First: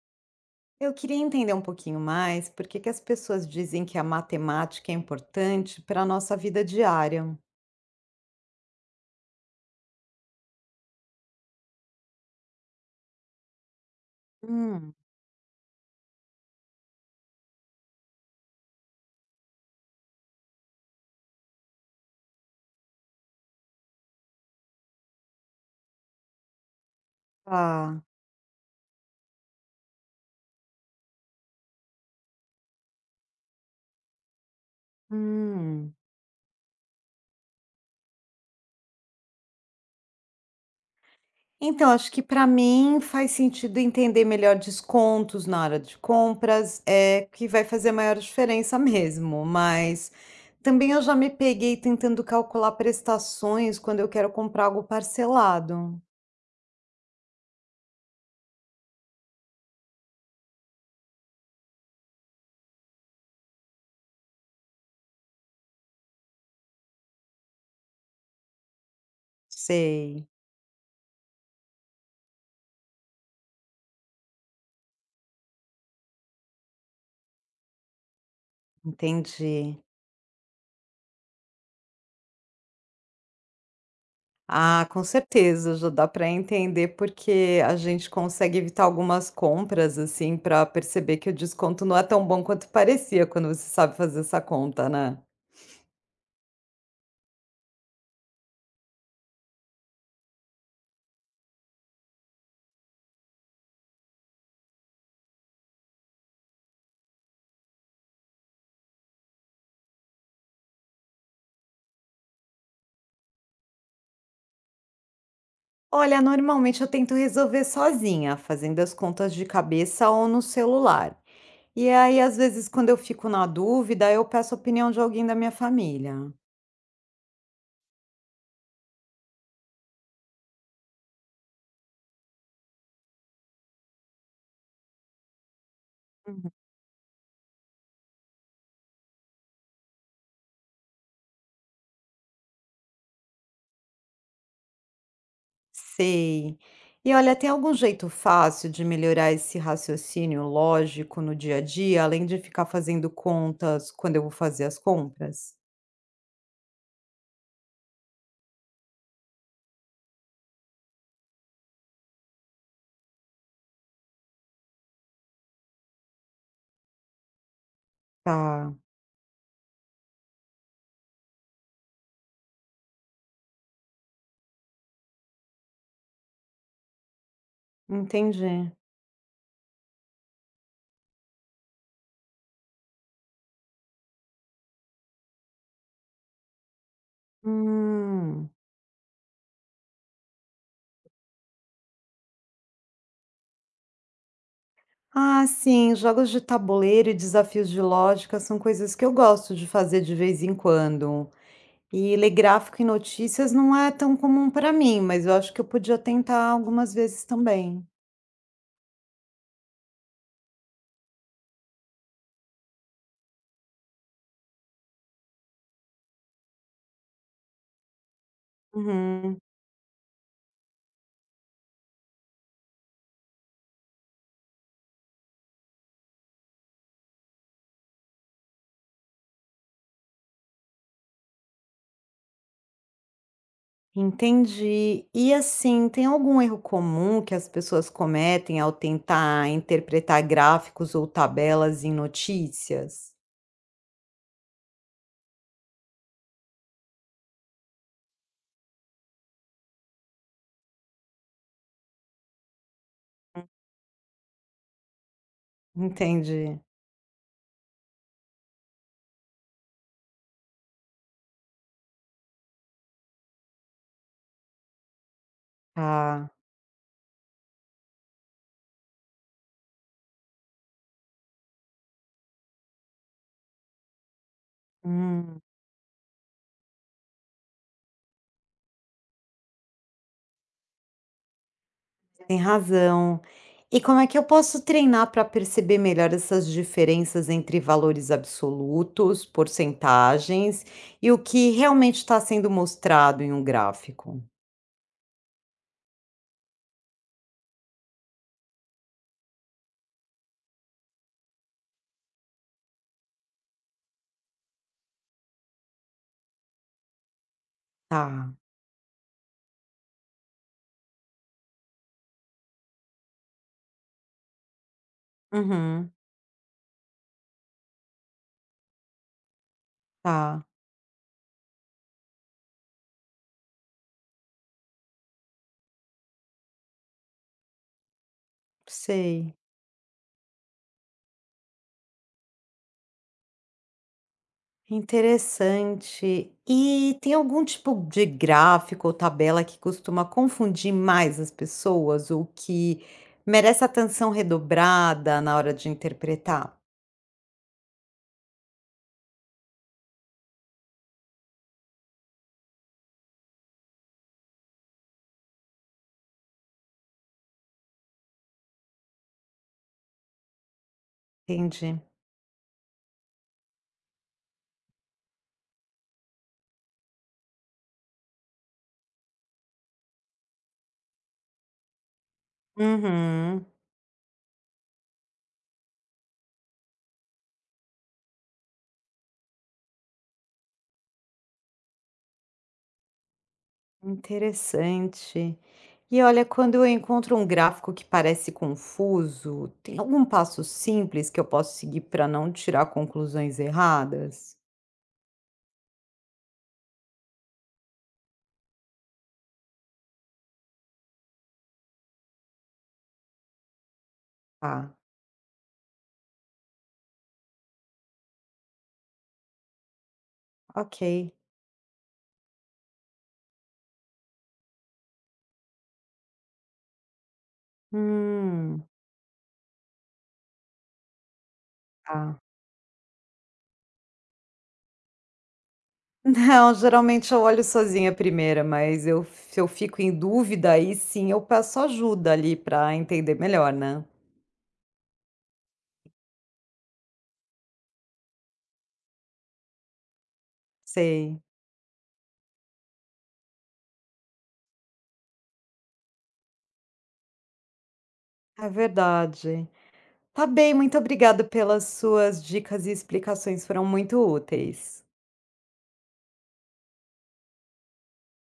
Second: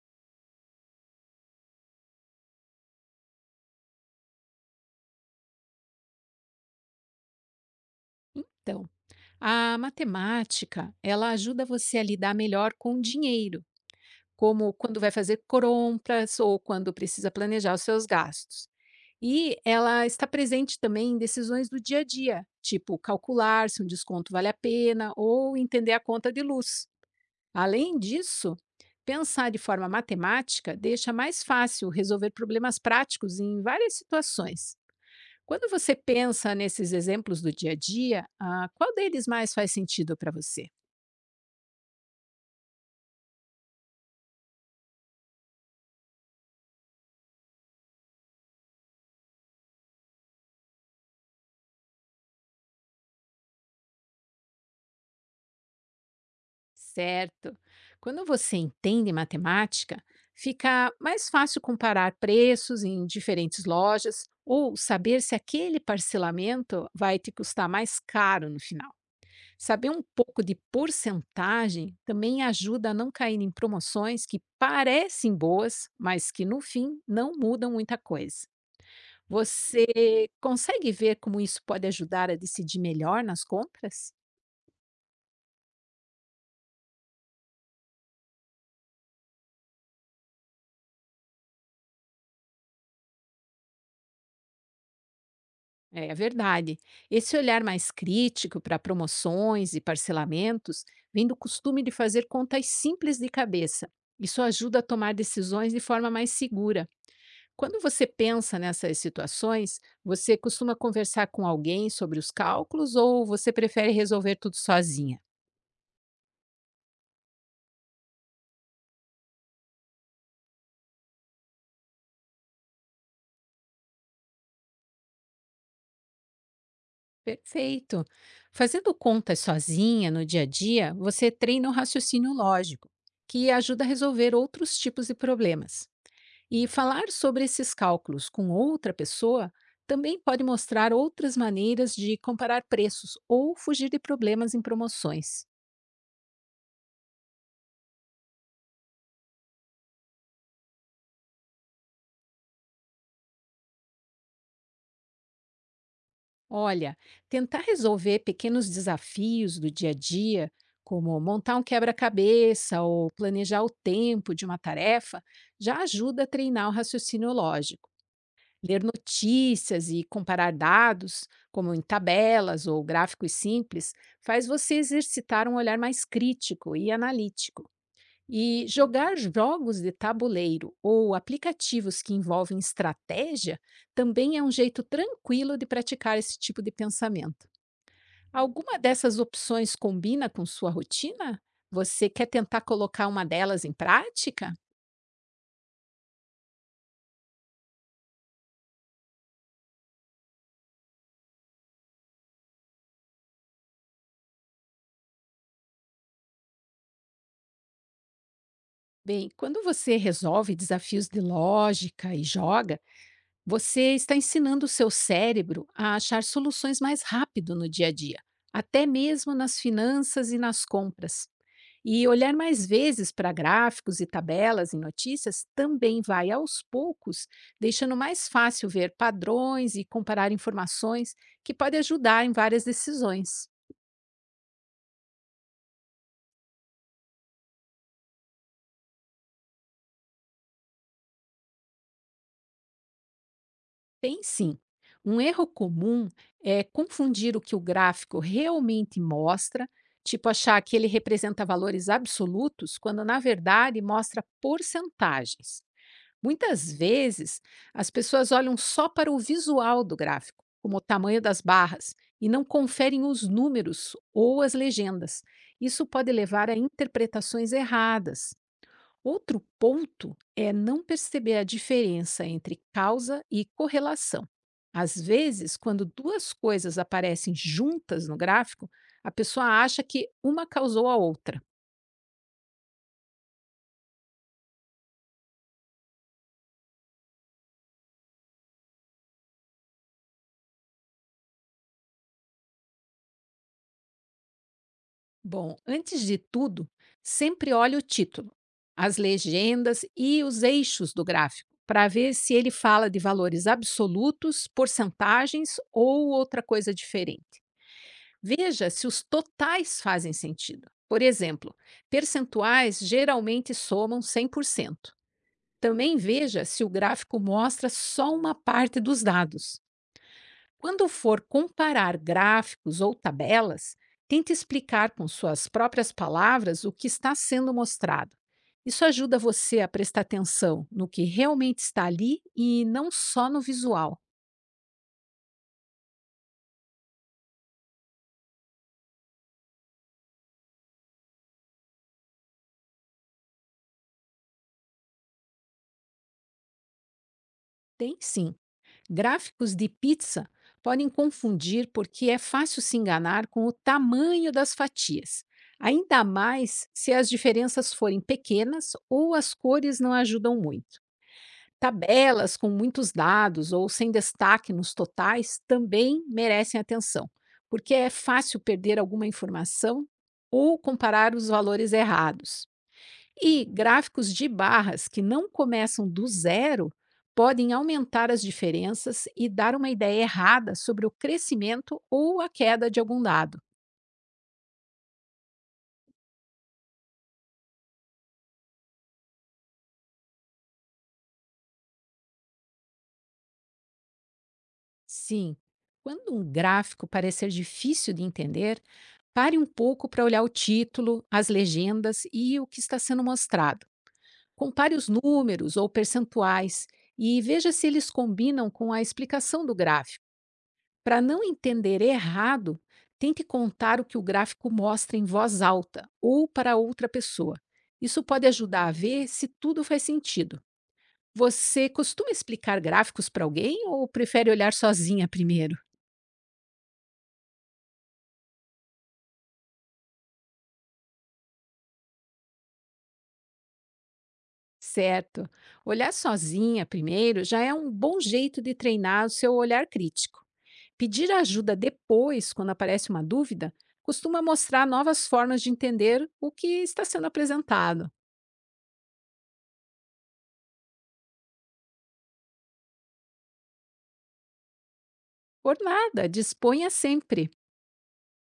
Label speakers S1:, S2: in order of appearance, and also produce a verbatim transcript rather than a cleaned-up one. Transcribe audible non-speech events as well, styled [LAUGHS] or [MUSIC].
S1: Eu queria entender um pouquinho mais por que que as pessoas dizem que a matemática é importante para a nossa vida diária.
S2: Então, a matemática, ela ajuda você a lidar melhor com o dinheiro, como
S1: Hum,
S2: quando vai fazer compras ou quando precisa planejar os seus gastos. E ela está presente também em decisões do dia a dia, tipo calcular se um desconto vale a pena ou entender a conta de luz. Além
S1: Ah,
S2: disso, pensar de forma matemática deixa mais fácil resolver problemas práticos em várias situações. Quando
S1: hum.
S2: você pensa nesses exemplos do dia a dia, ah, qual deles mais faz sentido para você?
S1: Então, acho que para mim faz sentido entender melhor descontos na hora de compras, é que vai fazer maior diferença [LAUGHS] mesmo, mas também eu já me peguei tentando calcular prestações quando eu quero comprar algo parcelado.
S2: Certo. Quando você entende matemática, fica mais fácil comparar preços em diferentes lojas ou saber se aquele parcelamento vai te custar mais caro no final. Saber um
S1: Sei,
S2: pouco de porcentagem também ajuda a não cair em promoções que parecem boas, mas que no fim não mudam muita coisa.
S1: entendi.
S2: Você consegue ver como isso pode ajudar a decidir melhor nas compras?
S1: Ah, com certeza, já dá para entender porque a gente consegue evitar algumas compras, assim, para perceber que o desconto não é tão bom quanto parecia quando você sabe fazer essa conta, né?
S2: É, é verdade. Esse olhar mais crítico para promoções e parcelamentos vem do costume de fazer contas simples de cabeça. Isso ajuda a tomar decisões de forma mais segura. Quando você pensa nessas situações, você costuma conversar com alguém sobre os cálculos ou você prefere resolver tudo sozinha?
S1: Olha, normalmente eu tento resolver sozinha, fazendo as contas de cabeça ou no celular. E aí, às vezes, quando eu fico na dúvida, eu peço a opinião de alguém da minha família.
S2: Perfeito! Fazendo contas sozinha no dia a dia, você treina o raciocínio lógico, que ajuda a resolver outros tipos de problemas. E falar sobre esses cálculos com outra pessoa também pode mostrar outras maneiras de comparar preços ou fugir de problemas em promoções.
S1: Sei. E olha, tem algum jeito fácil de melhorar esse raciocínio lógico no dia a dia, além de ficar fazendo contas quando eu vou fazer as compras?
S2: Olha, tentar resolver pequenos desafios do dia a dia, como montar um quebra-cabeça ou planejar o tempo de uma tarefa, já ajuda a treinar o raciocínio lógico.
S1: Tá,
S2: Ler notícias e comparar dados, como em tabelas ou gráficos simples, faz você exercitar um olhar mais crítico e analítico. E
S1: entendi.
S2: jogar jogos de tabuleiro ou aplicativos que envolvem estratégia também é um jeito tranquilo de praticar esse tipo de pensamento.
S1: Hum.
S2: Alguma dessas opções combina com sua rotina? Você quer tentar colocar uma delas em prática?
S1: Ah, sim, jogos de tabuleiro e desafios de lógica são coisas que eu gosto de fazer de vez em quando. E ler gráfico e notícias não é tão comum para mim, mas eu acho que eu podia tentar algumas vezes também.
S2: Bem, quando você resolve desafios de lógica e joga, você está ensinando o seu cérebro a achar soluções mais rápido no dia a dia, até mesmo
S1: Uhum.
S2: nas finanças e nas compras. E olhar mais vezes para gráficos e tabelas em notícias também vai aos poucos, deixando mais fácil ver padrões e comparar informações que pode ajudar em várias decisões.
S1: Entendi. E assim, tem algum erro comum que as pessoas cometem ao tentar interpretar gráficos ou tabelas em notícias?
S2: Tem sim. Um erro comum é confundir o que o gráfico realmente mostra, tipo achar que ele representa valores absolutos, quando na verdade mostra porcentagens.
S1: Entendi.
S2: Muitas vezes, as pessoas olham só para o visual do gráfico, como o tamanho das barras, e não conferem os números ou as legendas. Isso pode
S1: Ah,
S2: levar a interpretações erradas. Outro ponto é não perceber a diferença entre causa e correlação. Às
S1: Hum,
S2: vezes, quando duas coisas aparecem juntas no gráfico, a pessoa acha que uma causou a outra.
S1: tem razão. E como é que eu posso treinar para perceber melhor essas diferenças entre valores absolutos, porcentagens e o que realmente está sendo mostrado em um gráfico?
S2: Bom, antes de tudo, sempre olhe o título, as legendas e os eixos do gráfico para ver se ele fala de valores absolutos, porcentagens ou outra coisa diferente.
S1: Tá.
S2: Veja se os totais fazem sentido. Por exemplo, percentuais geralmente somam cem por cento.
S1: Uhum,
S2: Também veja se o gráfico mostra só uma parte dos dados.
S1: tá.
S2: Quando for comparar gráficos ou tabelas, tente explicar com suas próprias palavras o que está sendo mostrado. Isso ajuda
S1: Sei.
S2: você a prestar atenção no que realmente está ali e não só no visual.
S1: Interessante. E tem algum tipo de gráfico ou tabela que costuma confundir mais as pessoas ou que merece atenção redobrada na hora de interpretar?
S2: Tem sim. Gráficos de pizza podem confundir porque é fácil se enganar com o tamanho das fatias, ainda mais se as diferenças forem pequenas ou as cores não ajudam muito.
S1: Entendi.
S2: Tabelas com muitos dados ou sem destaque nos totais também merecem atenção, porque é fácil perder alguma informação ou comparar os valores errados. E
S1: Uhum,
S2: gráficos de barras que não começam do zero podem aumentar as diferenças e dar uma ideia errada sobre o crescimento ou a queda de algum dado.
S1: interessante. E olha, quando eu encontro um gráfico que parece confuso, tem algum passo simples que eu posso seguir para não tirar conclusões erradas?
S2: Sim, quando um gráfico parecer difícil de entender, pare um pouco para olhar o título, as legendas e o que está sendo mostrado.
S1: Tá,
S2: Compare os números ou percentuais e veja se eles combinam com a explicação do gráfico.
S1: ok.
S2: Para não entender errado, tente contar o que o gráfico mostra em voz alta ou para outra pessoa. Isso pode
S1: Hum,
S2: ajudar a ver se tudo faz sentido. Você costuma
S1: tá.
S2: explicar gráficos para alguém ou prefere olhar sozinha primeiro?
S1: Não, geralmente eu olho sozinha primeiro, mas eu se eu fico em dúvida, aí sim eu peço ajuda ali para entender melhor, né.
S2: Certo. Olhar sozinha primeiro já é um bom jeito de treinar o seu olhar crítico. Pedir
S1: Sei,
S2: ajuda depois, quando aparece uma dúvida, costuma mostrar novas formas de entender o que está sendo apresentado.
S1: é verdade. Tá bem, muito obrigada pelas suas dicas e explicações, foram muito úteis.
S2: Por nada, disponha sempre.